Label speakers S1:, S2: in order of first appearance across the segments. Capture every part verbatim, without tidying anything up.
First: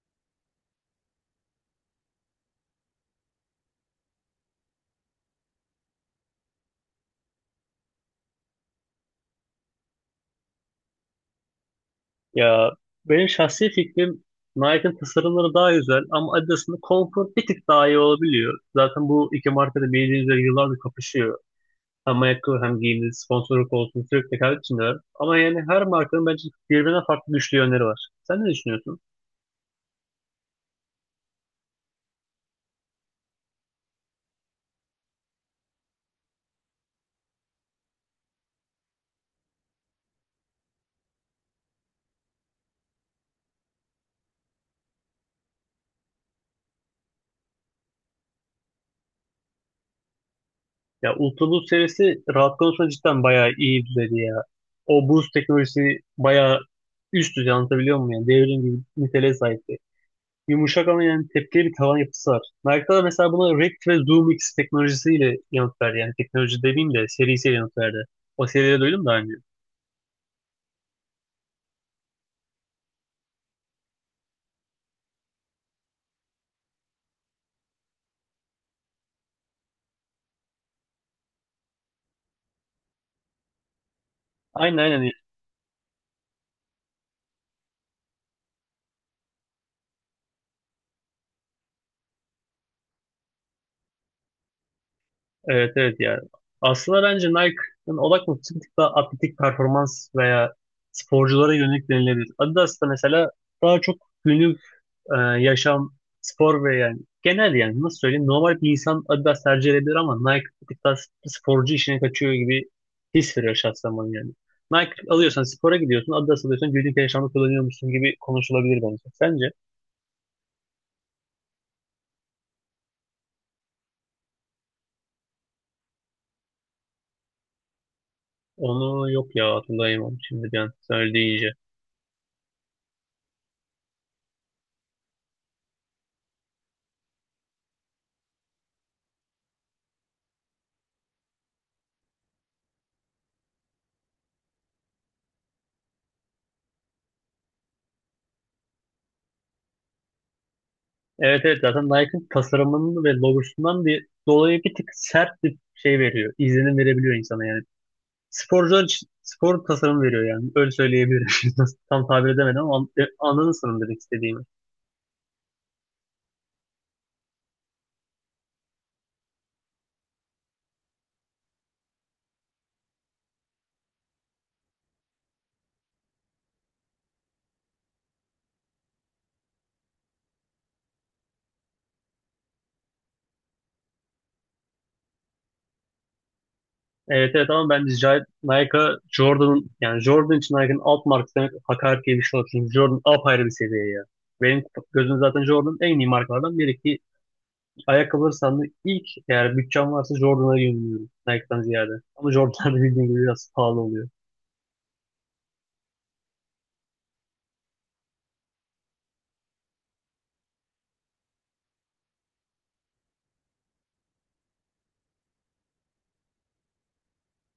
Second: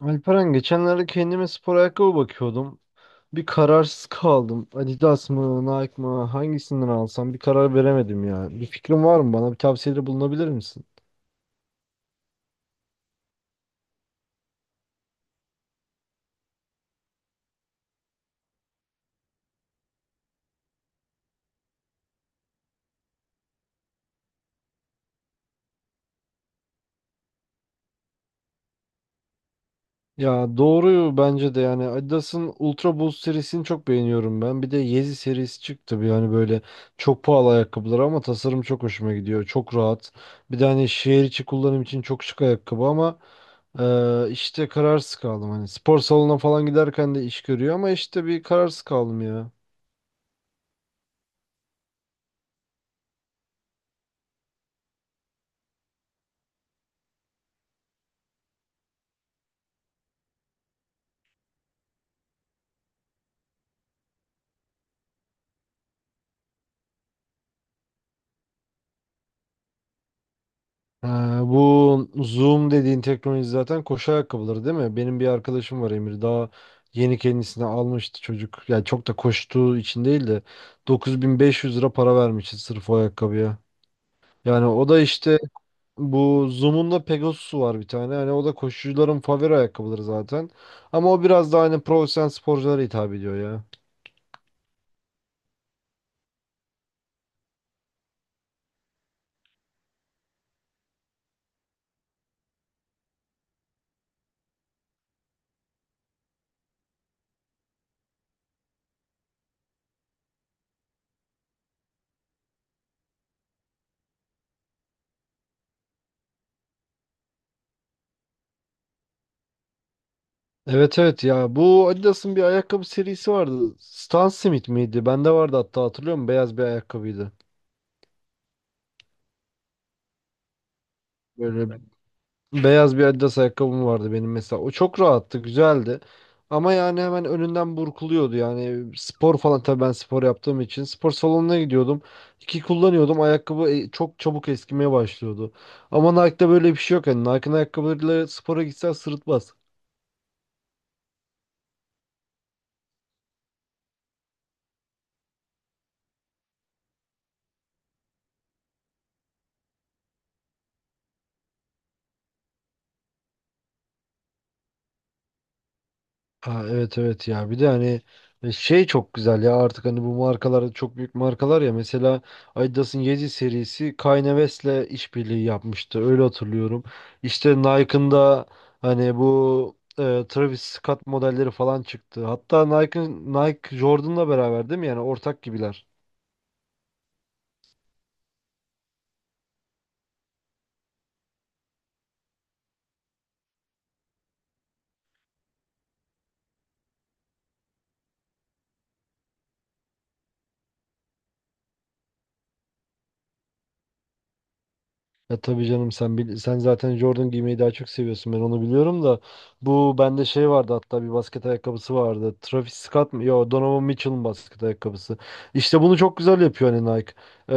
S1: Alperen geçenlerde kendime spor ayakkabı bakıyordum. Bir kararsız kaldım. Adidas mı, Nike mı, hangisinden alsam bir karar veremedim ya. Bir fikrin var mı bana? Bir tavsiyede bulunabilir misin?
S2: Ya benim şahsi fikrim Nike'ın tasarımları daha güzel ama Adidas'ın konfor bir tık daha iyi olabiliyor. Zaten bu iki marka da bildiğiniz üzere yıllardır kapışıyor. Hem ayakkabı hem giyimde sponsorluk olsun sürekli rekabet içindeler. Ama yani her markanın bence birbirinden farklı güçlü yönleri var. Sen ne düşünüyorsun?
S1: Ya doğru bence de yani Adidas'ın Ultra Boost serisini çok beğeniyorum ben. Bir de Yeezy serisi çıktı bir yani böyle çok pahalı ayakkabılar ama tasarım çok hoşuma gidiyor. Çok rahat. Bir de hani şehir içi kullanım için çok şık ayakkabı ama ee, işte kararsız kaldım hani spor salonuna falan giderken de iş görüyor ama işte bir kararsız kaldım ya.
S2: Ya Ultra Boost serisi rahat konusunda cidden bayağı iyi düzeyde ya. O boost teknolojisi bayağı üst düzey anlatabiliyor muyum? Yani devrim gibi niteliğe sahip. Yumuşak ama yani tepkili bir tavan yapısı var. Nike'da da mesela buna React ve ZoomX teknolojisiyle yanıt verdi. Yani teknoloji demeyeyim de serisiyle yanıt verdi. O seriyi de duydum daha önce.
S1: Ha, bu Zoom dediğin teknoloji zaten koşu ayakkabıları değil mi? Benim bir arkadaşım var Emir. Daha yeni kendisine almıştı çocuk. Yani çok da koştuğu için değil de dokuz bin beş yüz lira para vermişti sırf o ayakkabıya. Yani
S2: Aynen
S1: o da
S2: aynen.
S1: işte bu Zoom'un da Pegasus'u var bir tane. Hani o da koşucuların favori ayakkabıları zaten. Ama o biraz daha hani profesyonel sporculara hitap ediyor ya.
S2: Evet evet ya. Aslında bence Nike'ın odak noktası bir tık daha atletik performans veya sporculara yönelik denilebilir. Adidas da mesela daha çok günlük e, yaşam, spor ve yani genel yani nasıl söyleyeyim normal bir insan Adidas tercih edebilir ama Nike bir tarz sporcu işine kaçıyor gibi his veriyor şahsen bana yani. Nike alıyorsan spora gidiyorsun, Adidas alıyorsan günlük yaşamda kullanıyor musun gibi konuşulabilir bence. Sence?
S1: Evet evet ya bu Adidas'ın bir ayakkabı serisi vardı. Stan Smith miydi? Bende vardı hatta hatırlıyorum beyaz bir ayakkabıydı.
S2: Onu yok ya hatırlayamam şimdi bir an söyledi iyice.
S1: Böyle beyaz bir Adidas ayakkabım vardı benim mesela. O çok rahattı, güzeldi. Ama yani hemen önünden burkuluyordu. Yani spor falan tabii ben spor yaptığım için spor salonuna gidiyordum. İki kullanıyordum. Ayakkabı e, çok çabuk eskimeye başlıyordu. Ama Nike'da böyle bir şey yok. Yani Nike'ın ayakkabılarıyla spora gitsen sırıtmaz.
S2: Evet evet zaten Nike'ın tasarımının ve logosundan bir dolayı bir tık sert bir şey veriyor. İzlenim verebiliyor insana yani. Sporcular için spor tasarım veriyor yani. Öyle söyleyebilirim. Nasıl- Tam tabir edemedim ama an- e, anladın sanırım demek istediğimi.
S1: Ha, evet evet ya bir de hani e, şey çok güzel ya artık hani bu markalar çok büyük markalar ya mesela Adidas'ın Yeezy serisi Kanye West'le işbirliği yapmıştı öyle hatırlıyorum. İşte Nike'ın da hani bu e, Travis Scott modelleri falan çıktı. Hatta Nike Nike Jordan'la beraber değil mi yani ortak gibiler.
S2: Evet evet ama bence J- Nike Jordan'ın yani Jordan için Nike'ın alt markası demek hakaret gibi bir şey olur. Çünkü Jordan apayrı bir seviye ya. Benim gözümde zaten Jordan en iyi markalardan biri ki ayakkabıları sandığı ilk eğer bütçem varsa Jordan'a yöneliyorum Nike'dan ziyade. Ama Jordan'da bildiğin gibi biraz pahalı oluyor.
S1: Ya tabii canım sen bil- sen zaten Jordan giymeyi daha çok seviyorsun ben onu biliyorum da bu bende şey vardı hatta bir basket ayakkabısı vardı. Travis Scott mı? Yo, Donovan Mitchell'ın basket ayakkabısı. İşte bunu çok güzel yapıyor hani Nike. Ee,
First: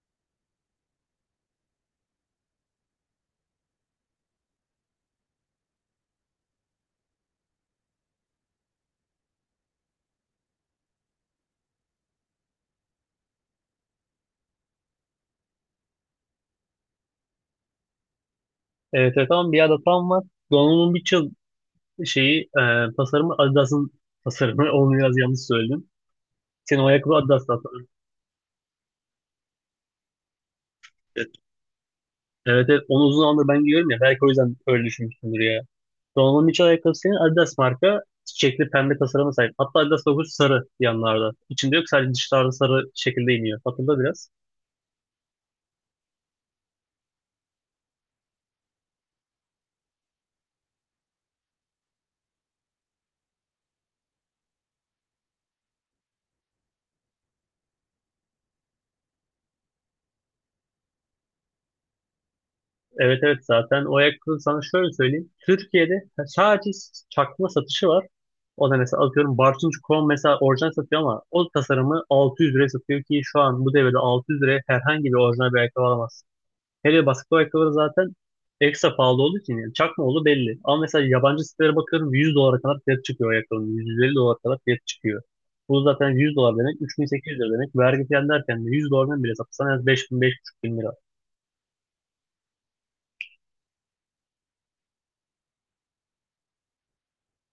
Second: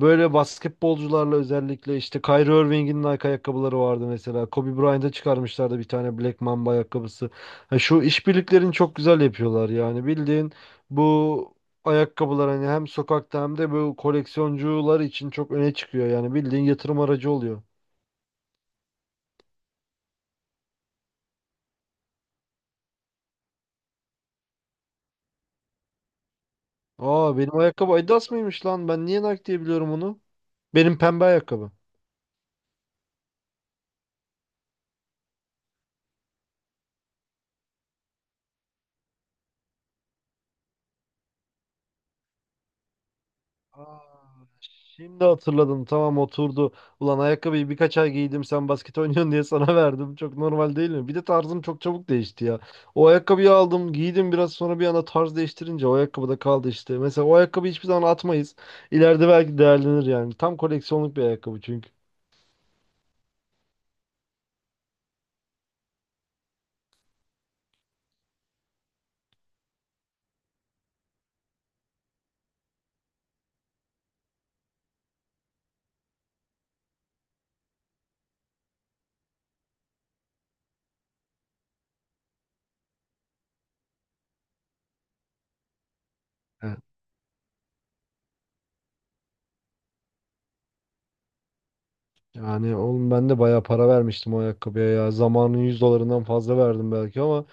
S1: Böyle basketbolcularla özellikle işte Kyrie Irving'in Nike ayakkabıları vardı mesela. Kobe Bryant'a çıkarmışlardı bir tane Black Mamba ayakkabısı. Ha, şu işbirliklerini çok güzel yapıyorlar yani bildiğin bu ayakkabılar hani hem sokakta hem de bu koleksiyoncular için çok öne çıkıyor. Yani bildiğin yatırım aracı oluyor.
S2: Evet evet ama bir adet tam var. Donald'un bir yıl şeyi e, tasarımı Adidas'ın tasarımı onu biraz yanlış söyledim. Senin o ayakkabı
S1: Aa,
S2: Adidas
S1: benim
S2: zaten.
S1: ayakkabı Adidas mıymış lan? Ben niye Nike diye biliyorum onu? Benim pembe
S2: Evet.
S1: ayakkabı.
S2: Evet evet onu uzun zamandır ben giyiyorum ya. Belki o yüzden öyle düşünmüşsündür ya. Donovan'ın iç ayakkabısı senin Adidas marka. Çiçekli pembe tasarıma sahip. Hatta Adidas logosu sarı yanlarda. İçinde yok sadece dışlarda sarı şekilde iniyor.
S1: Aa,
S2: Hatırla biraz.
S1: şimdi hatırladım. Tamam, oturdu. Ulan ayakkabıyı birkaç ay giydim. Sen basket oynuyorsun diye sana verdim. Çok normal değil mi? Bir de tarzım çok çabuk değişti ya. O ayakkabıyı aldım, giydim biraz sonra bir anda tarz değiştirince o ayakkabı da kaldı işte. Mesela o ayakkabıyı hiçbir zaman atmayız. İleride belki değerlenir yani. Tam koleksiyonluk bir ayakkabı çünkü.
S2: Evet evet zaten o ayakkabı sana şöyle söyleyeyim. Türkiye'de sadece çakma satışı var. O da mesela atıyorum Bartınç Krom mesela orijinal satıyor ama o tasarımı altı yüz liraya satıyor ki şu an bu devirde altı yüz liraya herhangi bir orijinal bir ayakkabı alamazsın. Hele basketbol ayakkabıları zaten ekstra pahalı olduğu için yani çakma oğlu belli. Ama mesela yabancı sitelere bakıyorum yüz dolara kadar fiyat çıkıyor ayakkabının. yüz elli dolara kadar fiyat çıkıyor. Bu zaten yüz dolar
S1: He.
S2: demek üç bin sekiz yüz lira demek. Vergi falan derken de yüz dolardan bile satsan en az beş bin beş bin beş yüz lira.
S1: Yani oğlum ben de bayağı para vermiştim o ayakkabıya ya. Zamanın yüz dolarından fazla verdim belki ama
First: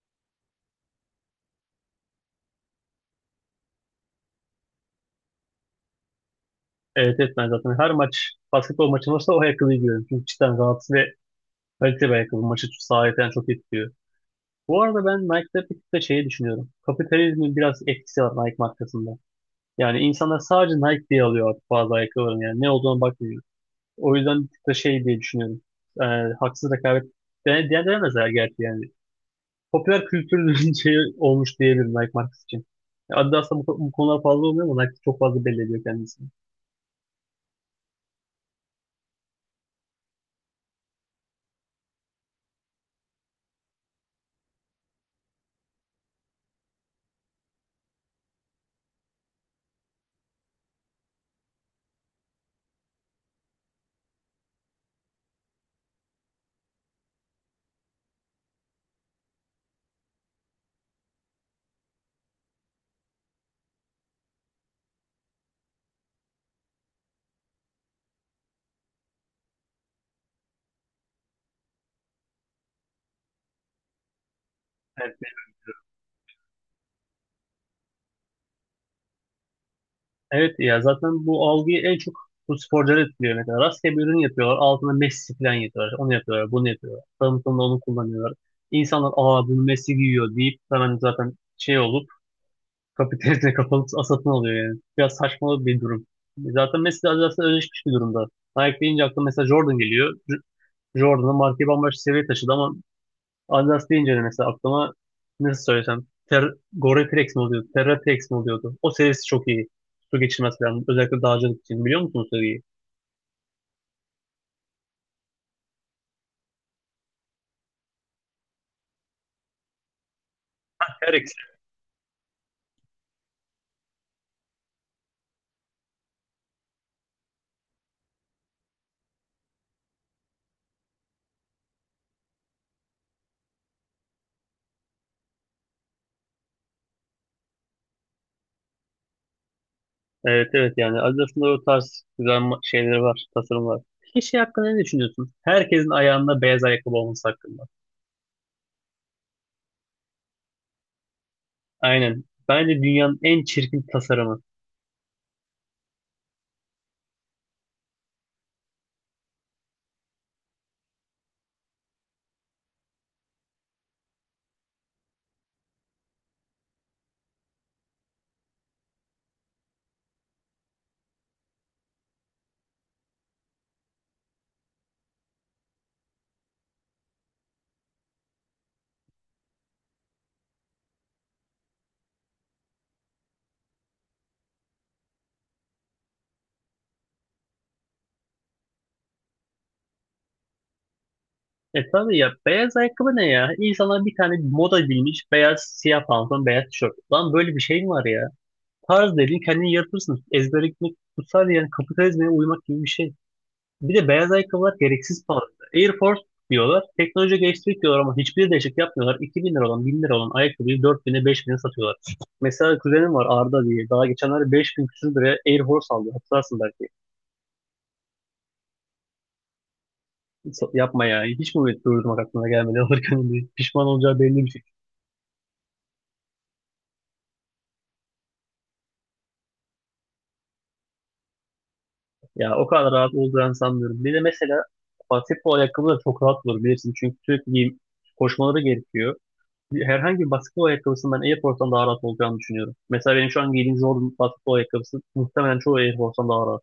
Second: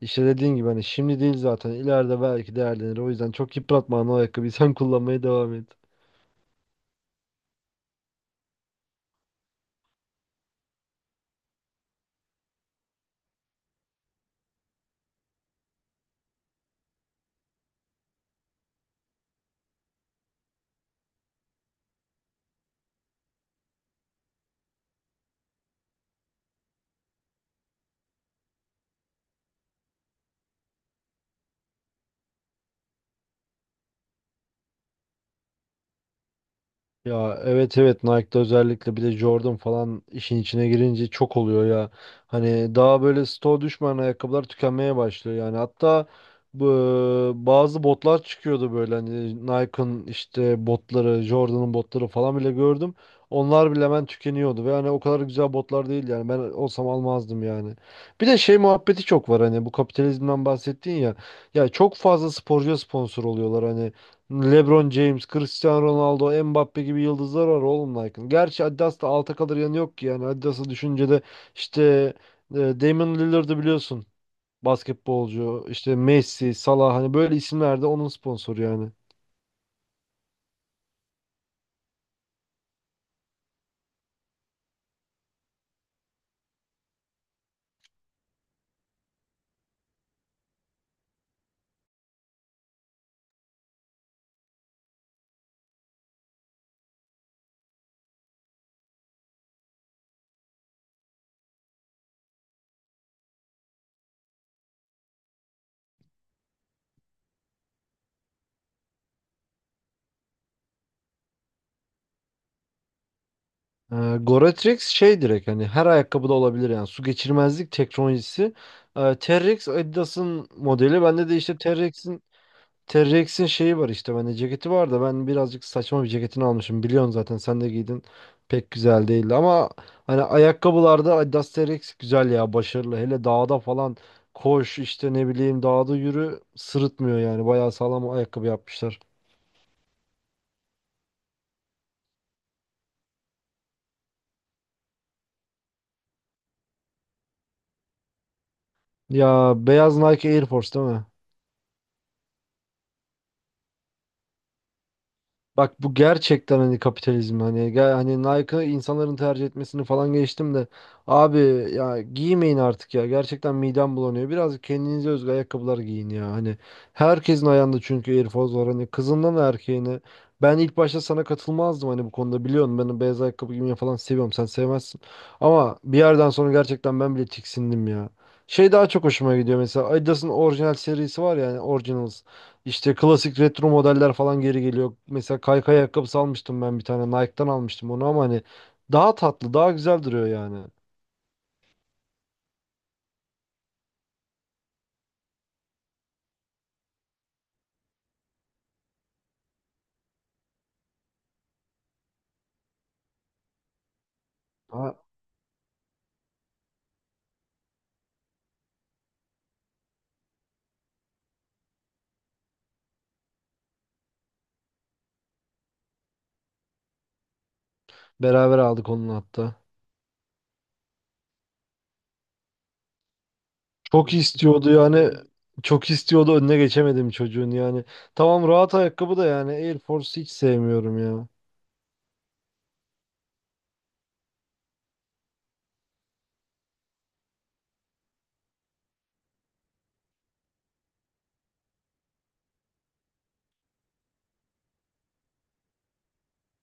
S1: işte dediğin gibi hani şimdi değil zaten ileride belki değerlenir. O yüzden çok yıpratma hani o ayakkabıyı sen kullanmaya devam et.
S2: Evet evet ben zaten her maç basketbol maçı olursa o ayakkabıyı giyiyorum. Çünkü cidden rahatsız ve kaliteli bir ayakkabı maçı sahiden çok etkiliyor. Bu arada ben Nike'da bir tık da şeyi düşünüyorum. Kapitalizmin biraz etkisi var Nike markasında. Yani insanlar sadece Nike diye alıyor artık bazı ayakkabıların yani ne olduğuna bakmıyor. O yüzden bir tık da şey diye düşünüyorum. Ee, Haksız rekabet de, de denemezler gerçi yani. Popüler kültürün şeyi olmuş diyebilirim Nike markası için. Adidas'ta bu, bu konular fazla olmuyor ama Nike çok fazla belli ediyor kendisini.
S1: Ya evet evet Nike'da özellikle bir de Jordan falan işin içine girince çok oluyor ya. Hani daha böyle stoğ düşmeyen ayakkabılar tükenmeye başlıyor yani. Hatta bu bazı botlar çıkıyordu böyle hani Nike'ın işte botları, Jordan'ın botları falan bile gördüm. Onlar bile hemen tükeniyordu ve hani o kadar güzel botlar değil yani ben olsam almazdım yani. Bir de şey muhabbeti çok var hani bu kapitalizmden bahsettin ya. Ya çok fazla sporcuya sponsor oluyorlar hani. LeBron James, Cristiano Ronaldo, Mbappe gibi yıldızlar var oğlum Nike'ın. Gerçi Adidas'ta alta kalır yanı yok ki yani. Adidas'ı düşünce de işte e, Damian Lillard'ı biliyorsun.
S2: Evet,
S1: Basketbolcu, işte Messi, Salah hani böyle isimler de onun sponsoru yani.
S2: evet ya zaten bu algıyı en çok bu sporcular etkiliyor ne kadar. Rastgele bir ürün yapıyorlar. Altına Messi falan yapıyorlar. Onu yapıyorlar, bunu yapıyorlar. Tanıtımda onu kullanıyorlar. İnsanlar aa bunu Messi giyiyor deyip hemen zaten şey olur. Kapitalizme kapalı satın alıyor yani. Biraz saçma bir durum. Zaten Messi de zaten özleşmiş bir durumda. Nike deyince aklıma mesela Jordan geliyor. J- Jordan'ın markayı bambaşka seviyeye taşıdı ama Adidas deyince de mesela aklıma nasıl söylesem Ter Gore-Tex mi oluyordu? Terra-Tex mi oluyordu? O serisi çok iyi. Su geçirmez falan. Özellikle dağcılık için. Biliyor musunuz o seriyi?
S1: E, Goretrix şey direkt hani her ayakkabıda olabilir yani. Su geçirmezlik teknolojisi. E, Terrex Adidas'ın modeli. Bende
S2: Terex.
S1: de işte Terrex'in T-Rex'in şeyi var işte bende ceketi var da ben birazcık saçma bir ceketini almışım. Biliyorsun zaten sen de giydin. Pek güzel değildi ama hani ayakkabılarda Adidas T-Rex güzel ya başarılı. Hele dağda falan koş işte ne bileyim dağda yürü sırıtmıyor yani. Bayağı sağlam ayakkabı yapmışlar.
S2: Evet evet yani Adidas'ın da o tarz güzel ma- şeyleri var, tasarımlar. Peki şey hakkında ne düşünüyorsun? Herkesin ayağında beyaz ayakkabı olması hakkında.
S1: Ya beyaz Nike Air Force değil mi?
S2: Aynen. Bence dünyanın en çirkin tasarımı.
S1: Bak bu gerçekten hani kapitalizm hani ge- hani Nike'ı insanların tercih etmesini falan geçtim de abi ya giymeyin artık ya, gerçekten midem bulanıyor. Biraz kendinize özgü ayakkabılar giyin ya hani herkesin ayağında çünkü Air Force var hani kızından erkeğine. Ben ilk başta sana katılmazdım hani bu konuda, biliyorsun ben beyaz ayakkabı giymeyi falan seviyorum sen sevmezsin. Ama bir yerden sonra gerçekten ben bile tiksindim ya. Şey daha çok hoşuma gidiyor mesela, Adidas'ın orijinal serisi var ya yani Originals. İşte klasik retro modeller falan geri geliyor. Mesela kaykay ayakkabısı almıştım ben bir tane. Nike'dan almıştım onu ama hani daha tatlı, daha güzel duruyor yani.
S2: E tabii ya beyaz ayakkabı ne ya? İnsanlar bir tane moda bilmiş beyaz siyah pantolon beyaz tişört. Lan böyle bir şey mi var ya? Tarz dediğin kendini yaratırsın. Ezbere gitmek kutsal yani kapitalizme uymak gibi bir şey. Bir de beyaz ayakkabılar
S1: Ha,
S2: gereksiz pahalı. Air Force diyorlar. Teknoloji geliştirdik diyorlar ama hiçbir değişik yapmıyorlar. iki bin lira olan bin lira olan ayakkabıyı 4000'e bin'e satıyorlar. Mesela kuzenim var Arda diye. Daha geçenlerde beş bin küsür liraya Air Force aldı. Hatırlarsın belki.
S1: beraber aldık onun hatta.
S2: So- Yapma ya. Hiç mi turizm aklına gelmedi alırken bir pişman
S1: Çok
S2: olacağı belli bir şey.
S1: istiyordu yani. Çok istiyordu, önüne geçemedim çocuğun yani. Tamam, rahat ayakkabı da yani Air Force hiç sevmiyorum ya.
S2: Ya o kadar rahat olacağını sanmıyorum. Bir de mesela basketbol ayakkabı da çok rahat olur bilirsin. Çünkü sürekli giyim, koşmaları gerekiyor. Bir- Herhangi bir basketbol ayakkabısının ben Air Force'dan daha rahat olacağını düşünüyorum. Mesela benim şu an giydiğim Jordan basketbol ayakkabısı muhtemelen çoğu Air Force'dan daha rahat.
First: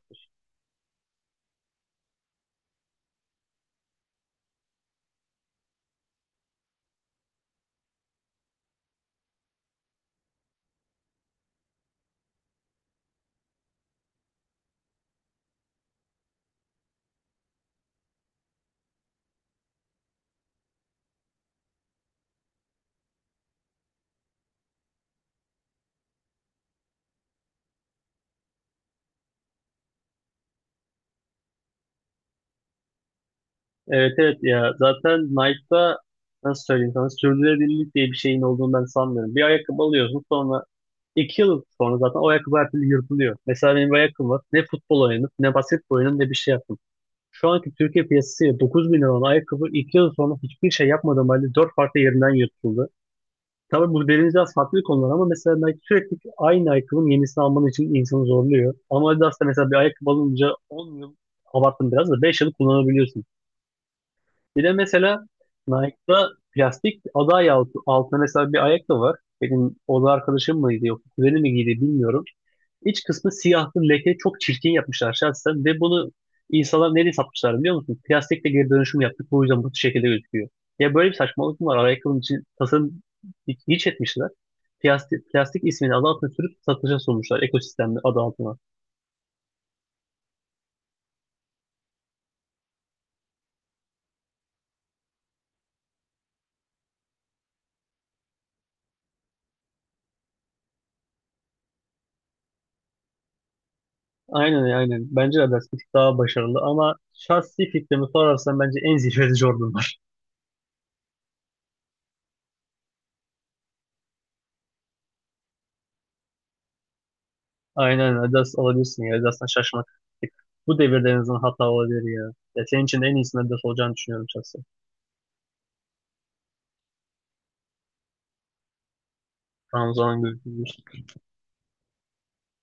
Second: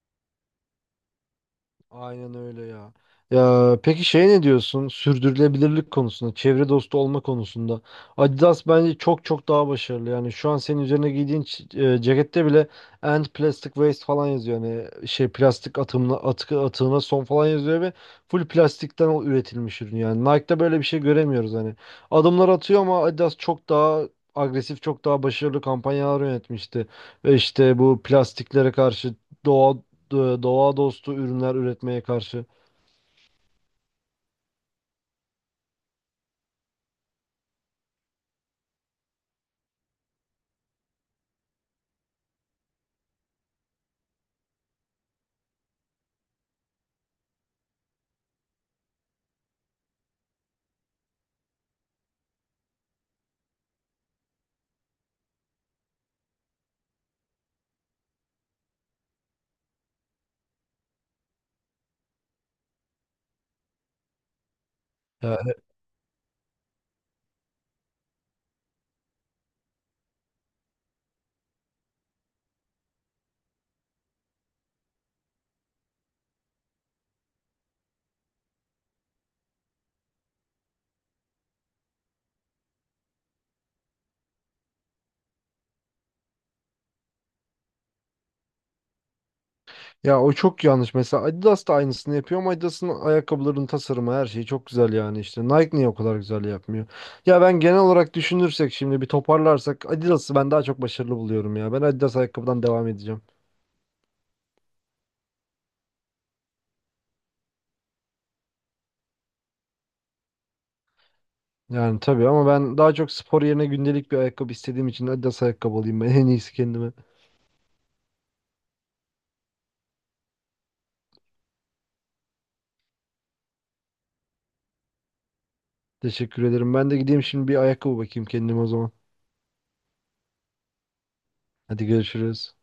S1: Aynen öyle ya. Ya peki şey ne diyorsun? Sürdürülebilirlik konusunda, çevre dostu olma konusunda. Adidas bence çok çok daha başarılı. Yani şu an senin üzerine giydiğin ç- e, cekette bile End Plastic Waste falan yazıyor. Yani şey plastik atımına, atkı atığına son falan yazıyor ve full plastikten o- üretilmiş ürün. Yani Nike'da böyle bir şey göremiyoruz hani. Adımlar atıyor ama Adidas çok daha agresif, çok daha başarılı kampanyalar yönetmişti. Ve işte bu plastiklere karşı doğa do- doğa dostu ürünler üretmeye karşı.
S2: Evet evet ya zaten Nike'da nasıl söyleyeyim sana sürdürülebilirlik diye bir şeyin olduğunu ben sanmıyorum. Bir ayakkabı alıyorsun sonra iki yıl sonra zaten o ayakkabı her türlü yırtılıyor. Mesela benim bir ayakkabım var ne futbol oynadım ne basketbol oynadım ne bir şey yaptım. Şu anki Türkiye piyasasıyla dokuz bin lira olan ayakkabı iki yıl sonra hiçbir şey yapmadığım halde dört farklı yerinden yırtıldı. Tabii bu benim biraz farklı konular ama mesela Nike sürekli aynı ayakkabının yenisini alman için insanı zorluyor. Ama Adidas da mesela bir ayakkabı alınca on yıl abarttım biraz da beş yıl kullanabiliyorsun. Bir de mesela
S1: Ya,
S2: Nike'da plastik ada ayağı altına mesela bir ayak da var. Benim oda arkadaşım mıydı yok kuzeni mi giydi bilmiyorum. İç kısmı siyahtı leke çok çirkin yapmışlar şahsen ve bunu insanlar nereye satmışlar biliyor musun? Plastikle geri dönüşüm yaptık bu yüzden bu şekilde gözüküyor. Ya böyle bir saçmalık mı var? Ayakkabının için tasarım hiç hiç etmişler. Plastik, plastik ismini adı altına sürüp satışa sunmuşlar ekosistemde adı altına.
S1: ya o çok yanlış. Mesela Adidas da aynısını yapıyor ama Adidas'ın ayakkabılarının tasarımı her şeyi çok güzel yani işte. Nike niye o kadar güzel yapmıyor? Ya ben genel olarak düşünürsek şimdi bir toparlarsak Adidas'ı ben daha çok başarılı buluyorum ya. Ben Adidas ayakkabıdan devam edeceğim.
S2: Aynen aynen. Bence de Adidas bir tık daha başarılı ama şahsi fikrimi sorarsan bence en zirvede Jordan var.
S1: Yani tabii ama ben daha çok spor yerine gündelik bir ayakkabı istediğim için Adidas ayakkabı alayım ben en iyisi kendime.
S2: Aynen Adidas olabilirsin ya. Adidas'tan şaşmak. Bu devirde en azından hata olabilir ya. Ya senin için de en iyisinin Adidas olacağını düşünüyorum şahsen.
S1: Teşekkür ederim. Ben de gideyim şimdi bir ayakkabı bakayım kendime o zaman.
S2: Ramazan'ın gözü.
S1: Hadi görüşürüz.